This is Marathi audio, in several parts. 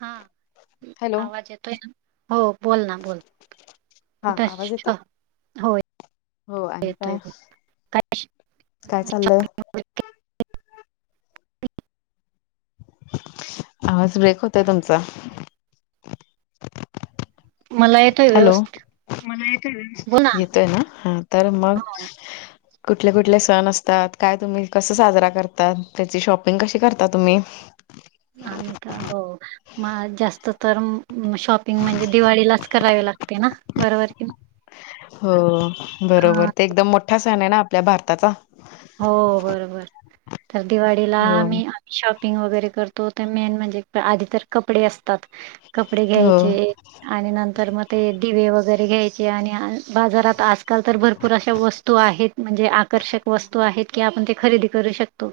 हा हॅलो आवाज येतोय हो बोल ना बोल. हा कुठ आवाज येतोय? होय हो आणि येत काय आहे काय. काय चाललंय. शब्द- आवाज ब्रेक होतय तुमचा. मला येतोय हॅलो व्यवस्थित मला येतय येतय ना ह तर मग. हो, कुठले कुठले सण असतात काय तुम्ही कसं साजरा करतात त्याची शॉपिंग कशी करता तुम्ही. [inaudible] आ का हो. मग जास्त तर शॉपिंग म्हणजे दिवाळीलाच करावे लागते ना.. बरोबर क हो बरोबर ते एकदम मोठा सण आहे ना आपल्या भारताचा हो बरोबर तर दिवाळीला हो मी शॉपिंग वगैरे करतो तर मेन म्हणजे आधी तर कपडे असतात कपडे हो घ्यायचे. आणि नंतर मग ते दिवे वगैरे घ्यायचे आणि बाजारात अस. आजकाल तर भरपूर अशा वस्तू आहेत म्हणजे आकर्षक वस्तू आहेत की आपण ते खरेदी करू शकतो.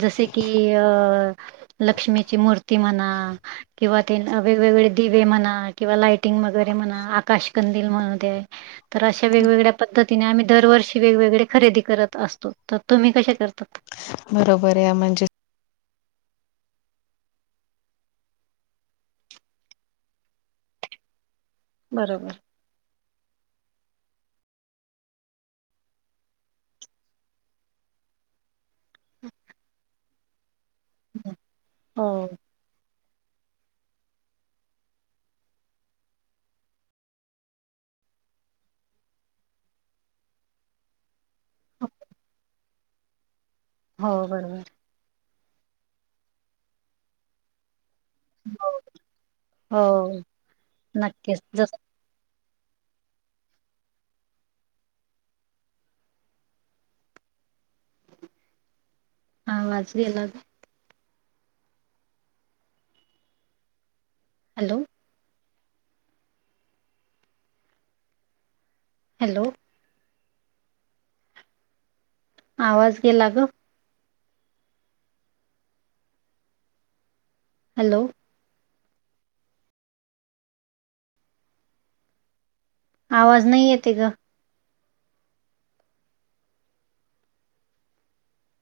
जसे की अ लक्ष्मीची मूर्ती म्हणा. किंवा ते वेगवेगळे दिवे म्हणा किंवा लाइटिंग वगैरे म्हणा आकाशकंदील म्हणते. तर अशा वेगवेगळ्या पद्धतीने आम्ही दरवर्षी वेगवेगळे खरेदी करत असतो तर तुम्ही कसे करतात. बरोबर आहे म्हणजे. बरोबर. हो. ह हो बरोबर हो, हो नक्कीच हा आवाज गेला होता.. हॅलो हॅलो आवाज गेला ग हॅलो आवाज नाही येते ग